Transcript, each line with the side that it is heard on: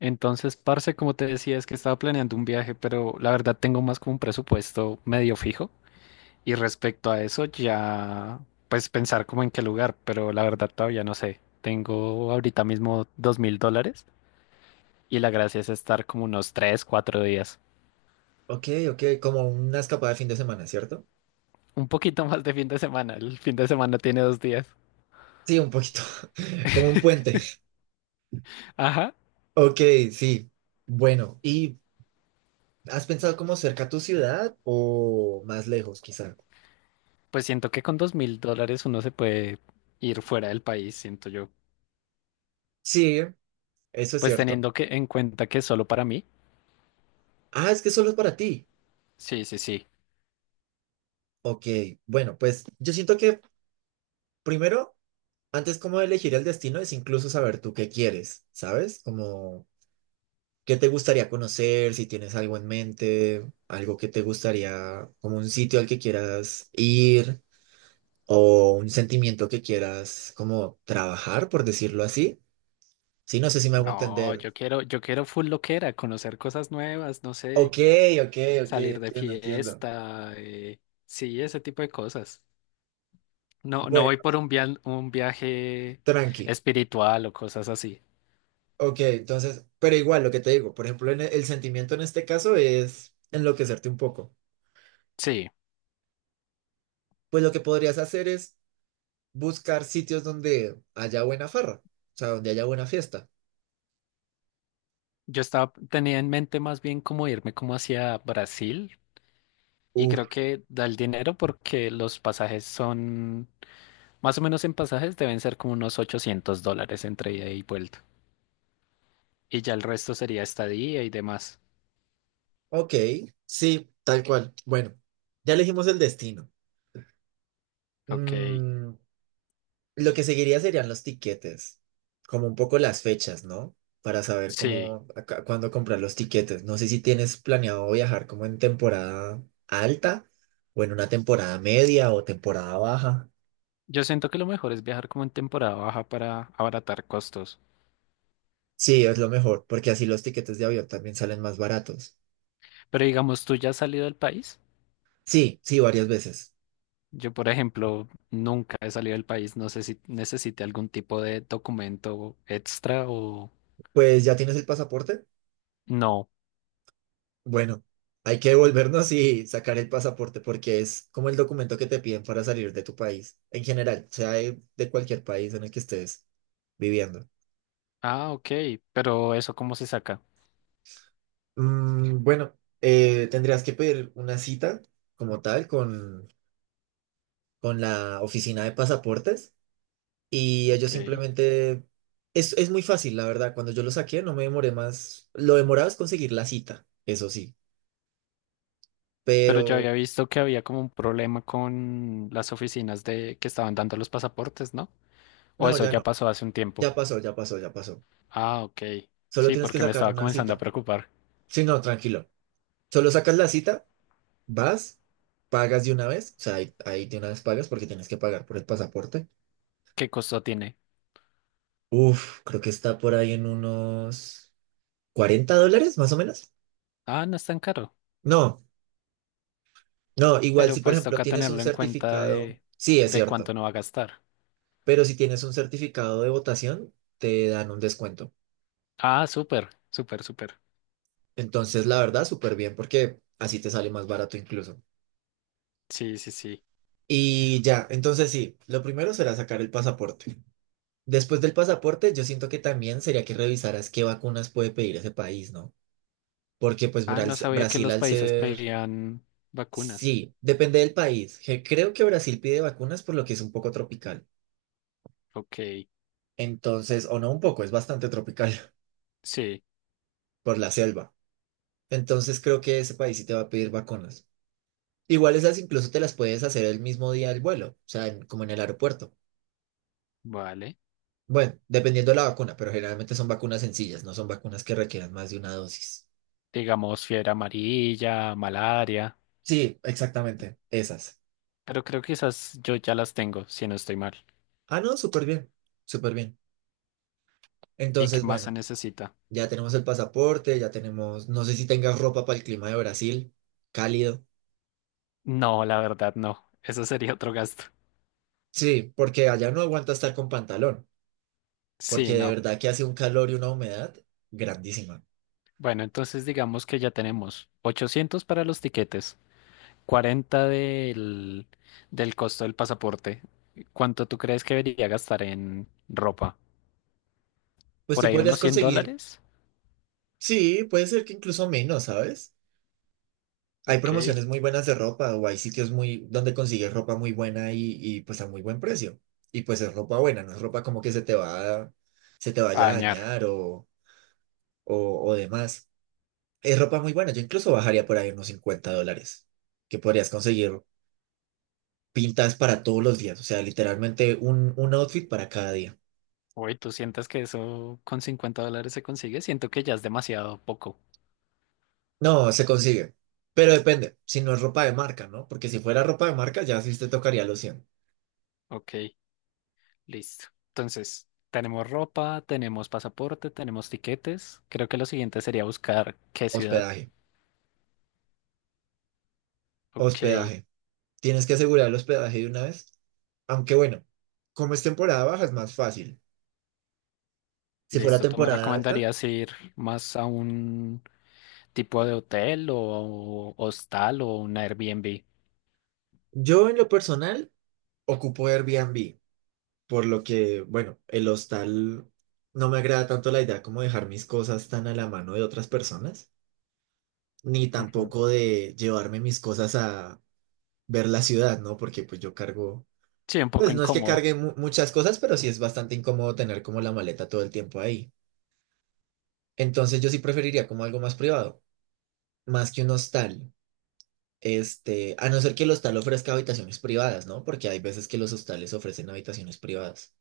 left: Entonces, parce, como te decía, es que estaba planeando un viaje, pero la verdad tengo más como un presupuesto medio fijo. Y respecto a eso, ya pues pensar como en qué lugar, pero la verdad todavía no sé. Tengo ahorita mismo $2.000 y la gracia es estar como unos 3, 4 días.
right: Ok, ok, como una escapada de fin de semana, ¿cierto?
left: Un poquito más de fin de semana. El fin de semana tiene 2 días.
right: Sí, un poquito, como un puente.
left: Ajá.
right: Ok, sí. Bueno, ¿y has pensado como cerca a tu ciudad o más lejos, quizá?
left: Pues siento que con $2.000 uno se puede ir fuera del país, siento yo.
right: Sí, eso es
left: Pues
right: cierto.
left: teniendo que en cuenta que es solo para mí.
right: Ah, es que solo es para ti.
left: Sí, sí, sí.
right: Ok, bueno, pues yo siento que primero, antes como de elegir el destino, es incluso saber tú qué quieres, ¿sabes? Como qué te gustaría conocer, si tienes algo en mente, algo que te gustaría, como un sitio al que quieras ir, o un sentimiento que quieras como trabajar, por decirlo así. Sí, no sé si me hago
left: No,
right: entender.
left: yo quiero full loquera, conocer cosas nuevas, no sé,
right: Ok, ok, ok,
left: salir de
right: entiendo, entiendo.
left: fiesta, sí, ese tipo de cosas. No, no
right: Bueno,
left: voy un viaje
right: tranqui.
left: espiritual o cosas así.
right: Ok, entonces, pero igual lo que te digo, por ejemplo, el sentimiento en este caso es enloquecerte un poco.
left: Sí,
right: Pues lo que podrías hacer es buscar sitios donde haya buena farra, o sea, donde haya buena fiesta.
left: tenía en mente más bien como irme como hacia Brasil y
right: Uf,
left: creo que da el dinero porque más o menos en pasajes deben ser como unos $800 entre ida y vuelta. Y ya el resto sería estadía y demás.
right: ok, sí, tal cual. Bueno, ya elegimos el destino.
left: Ok,
right: Mm, Lo que seguiría serían los tiquetes, como un poco las fechas, ¿no? Para saber
left: sí.
right: cómo, cuándo comprar los tiquetes. No sé si tienes planeado viajar como en temporada alta o en una temporada media o temporada baja.
left: Yo siento que lo mejor es viajar como en temporada baja para abaratar costos.
right: Sí, es lo mejor, porque así los tiquetes de avión también salen más baratos.
left: Pero digamos, ¿tú ya has salido del país?
right: Sí, sí, varias veces.
left: Yo, por ejemplo, nunca he salido del país. No sé si necesite algún tipo de documento extra o
right: Pues ya tienes el pasaporte.
left: no.
right: Bueno, hay que devolvernos y sacar el pasaporte porque es como el documento que te piden para salir de tu país, en general, sea de cualquier país en el que estés viviendo.
left: Ah, ok. Pero eso cómo se saca.
right: Mm, bueno, tendrías que pedir una cita como tal con la oficina de pasaportes y ellos
left: Ok.
right: simplemente... es muy fácil, la verdad. Cuando yo lo saqué no me demoré más. Lo demorado es conseguir la cita, eso sí.
left: Pero yo
right: Pero
left: había visto que había como un problema con las oficinas de que estaban dando los pasaportes, ¿no? O
right: no,
left: eso
right: ya
left: ya
right: no.
left: pasó hace un tiempo.
right: Ya pasó, ya pasó, ya pasó.
left: Ah, ok.
right: Solo
left: Sí,
right: tienes que
left: porque me
right: sacar
left: estaba
right: una
left: comenzando a
right: cita.
left: preocupar.
right: Sí, no, tranquilo. Solo sacas la cita, vas, pagas de una vez. O sea, ahí, ahí de una vez pagas porque tienes que pagar por el pasaporte.
left: ¿Qué costo tiene?
right: Uf, creo que está por ahí en unos $40, más o menos.
left: Ah, no es tan caro.
right: No, no, igual
left: Pero
right: si por
left: pues
right: ejemplo
left: toca
right: tienes un
left: tenerlo en cuenta
right: certificado, sí, es
left: de cuánto
right: cierto,
left: no va a gastar.
right: pero si tienes un certificado de votación, te dan un descuento.
left: Ah, súper, súper, súper.
right: Entonces, la verdad, súper bien porque así te sale más barato incluso.
left: Sí, sí, sí.
right: Y ya, entonces sí, lo primero será sacar el pasaporte. Después del pasaporte, yo siento que también sería que revisaras qué vacunas puede pedir ese país, ¿no? Porque pues
left: Ah, no sabía que
right: Brasil
left: los
right: al
left: países
right: ser...
left: pedían vacunas.
right: Sí, depende del país. Creo que Brasil pide vacunas por lo que es un poco tropical.
left: Ok,
right: Entonces, o no un poco, es bastante tropical
left: sí,
right: por la selva. Entonces creo que ese país sí te va a pedir vacunas. Igual esas incluso te las puedes hacer el mismo día del vuelo, o sea, como en el aeropuerto.
left: vale.
right: Bueno, dependiendo de la vacuna, pero generalmente son vacunas sencillas, no son vacunas que requieran más de una dosis.
left: Digamos fiebre amarilla, malaria.
right: Sí, exactamente, esas.
left: Pero creo que esas yo ya las tengo, si no estoy mal.
right: Ah, no, súper bien, súper bien.
left: ¿Y qué
right: Entonces,
left: más se
right: bueno,
left: necesita?
right: ya tenemos el pasaporte, ya tenemos, no sé si tengas ropa para el clima de Brasil, cálido.
left: No, la verdad no. Eso sería otro gasto.
right: Sí, porque allá no aguanta estar con pantalón, porque
left: Sí,
right: de
left: no.
right: verdad que hace un calor y una humedad grandísima.
left: Bueno, entonces digamos que ya tenemos 800 para los tiquetes. 40 del costo del pasaporte. ¿Cuánto tú crees que debería gastar en ropa?
right: Pues
left: ¿Por
right: tú
left: ahí
right: podrías
left: unos 100
right: conseguir,
left: dólares?
right: sí, puede ser que incluso menos, ¿sabes? Hay
left: Ok,
right: promociones muy buenas de ropa o hay sitios muy donde consigues ropa muy buena y pues a muy buen precio. Y pues es ropa buena, no es ropa como que se te va, se te
left: a
right: vaya a
left: dañar.
right: dañar o, o demás. Es ropa muy buena. Yo incluso bajaría por ahí unos $50, que podrías conseguir pintas para todos los días. O sea, literalmente un outfit para cada día.
left: Uy, ¿tú sientes que eso con $50 se consigue? Siento que ya es demasiado poco.
right: No, se consigue. Pero depende, si no es ropa de marca, ¿no? Porque si fuera ropa de marca, ya sí te tocaría los 100.
left: Ok, listo. Entonces, tenemos ropa, tenemos pasaporte, tenemos tiquetes. Creo que lo siguiente sería buscar qué ciudad.
right: Hospedaje,
left: Ok,
right: hospedaje. Tienes que asegurar el hospedaje de una vez. Aunque bueno, como es temporada baja, es más fácil. Si fuera
left: listo. ¿Tú me
right: temporada alta,
left: recomendarías ir más a un tipo de hotel o hostal o un Airbnb.
right: yo en lo personal ocupo Airbnb, por lo que, bueno, el hostal no me agrada tanto la idea como dejar mis cosas tan a la mano de otras personas, ni
left: Ujú.
right: tampoco de llevarme mis cosas a ver la ciudad, ¿no? Porque pues yo cargo,
left: Sí, un poco
right: pues no es que
left: incómodo.
right: cargue muchas cosas, pero sí es bastante incómodo tener como la maleta todo el tiempo ahí. Entonces yo sí preferiría como algo más privado, más que un hostal. Este, a no ser que el hostal ofrezca habitaciones privadas, ¿no? Porque hay veces que los hostales ofrecen habitaciones privadas.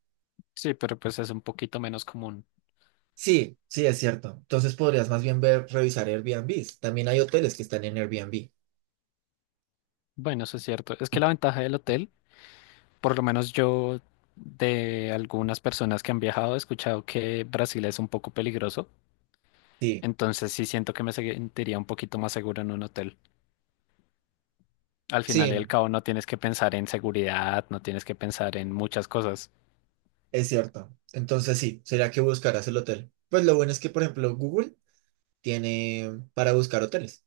left: Sí, pero pues es un poquito menos común.
right: Sí, sí, es cierto. Entonces podrías más bien ver, revisar Airbnb. También hay hoteles que están en Airbnb.
left: Bueno, eso es cierto. Es que la ventaja del hotel, por lo menos yo de algunas personas que han viajado he escuchado que Brasil es un poco peligroso.
right: Sí,
left: Entonces sí siento que me sentiría un poquito más seguro en un hotel. Al
right: sí,
left: final y al cabo no tienes que pensar en seguridad, no tienes que pensar en muchas cosas.
right: es cierto. Entonces sí, sería que buscarás el hotel. Pues lo bueno es que, por ejemplo, Google tiene para buscar hoteles.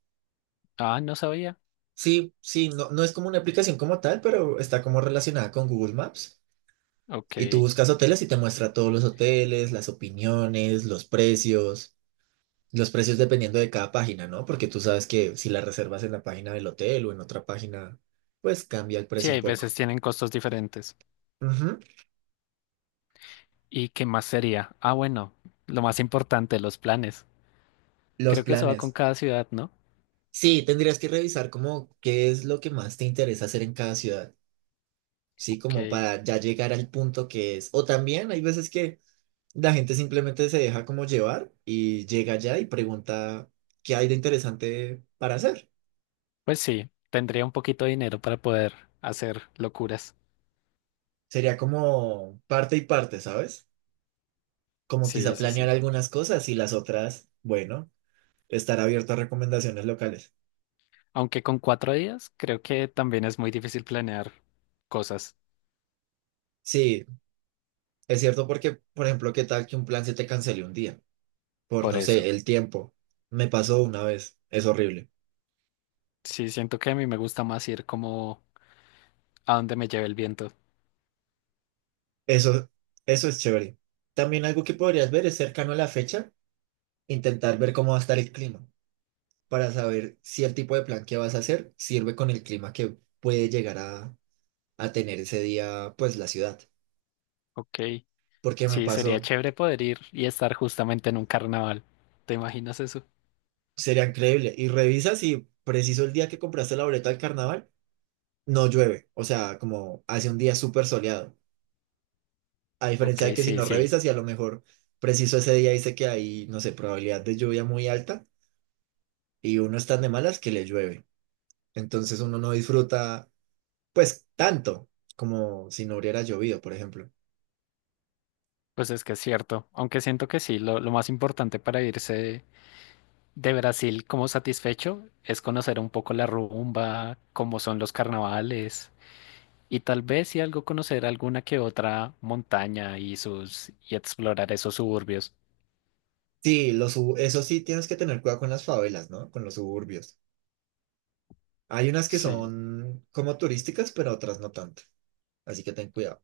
left: Ah, no sabía.
right: Sí, sí, no, no es como una aplicación como tal, pero está como relacionada con Google Maps. Y tú
left: Ok.
right: buscas hoteles y te muestra todos los hoteles, las opiniones, los precios. Los precios dependiendo de cada página, ¿no? Porque tú sabes que si la reservas en la página del hotel o en otra página, pues cambia el
left: Sí,
right: precio un
left: hay
right: poco.
left: veces tienen costos diferentes.
right: Ujú.
left: ¿Y qué más sería? Ah, bueno, lo más importante, los planes.
right: Los
left: Creo que eso va con
right: planes.
left: cada ciudad, ¿no?
right: Sí, tendrías que revisar como qué es lo que más te interesa hacer en cada ciudad, ¿sí? Como
left: Ok.
right: para ya llegar al punto que es. O también hay veces que la gente simplemente se deja como llevar y llega allá y pregunta qué hay de interesante para hacer.
left: Pues sí, tendría un poquito de dinero para poder hacer locuras.
right: Sería como parte y parte, ¿sabes? Como quizá
left: Sí, sí,
right: planear
left: sí.
right: algunas cosas y las otras, bueno, estar abierto a recomendaciones locales.
left: Aunque con 4 días, creo que también es muy difícil planear cosas
right: Sí, es cierto porque, por ejemplo, ¿qué tal que un plan se te cancele un día? Por,
left: por
right: no
left: eso.
right: sé, el tiempo. Me pasó una vez, es horrible.
left: Sí, siento que a mí me gusta más ir como a donde me lleve el viento.
right: Eso, eso es chévere. También algo que podrías ver es cercano a la fecha, intentar ver cómo va a estar el clima, para saber si el tipo de plan que vas a hacer sirve con el clima que puede llegar a tener ese día, pues la ciudad.
left: Ok.
right: Porque me
left: Sí, sería
right: pasó,
left: chévere poder ir y estar justamente en un carnaval. ¿Te imaginas eso?
right: sería increíble. Y revisa si preciso el día que compraste la boleta del carnaval no llueve, o sea, como hace un día súper soleado. A
left: Ok,
right: diferencia de que si
left: sí,
right: no
left: sí.
right: revisas y a lo mejor preciso ese día dice que hay, no sé, probabilidad de lluvia muy alta y uno está de malas que le llueve. Entonces uno no disfruta, pues, tanto como si no hubiera llovido, por ejemplo.
left: Pues es que es cierto, aunque siento que sí, lo más importante para irse de Brasil como satisfecho es conocer un poco la rumba, cómo son los carnavales y tal vez si algo conocer alguna que otra montaña y sus y explorar esos suburbios.
right: Sí, eso sí, tienes que tener cuidado con las favelas, ¿no? Con los suburbios. Hay unas que
left: Sí.
right: son como turísticas, pero otras no tanto. Así que ten cuidado.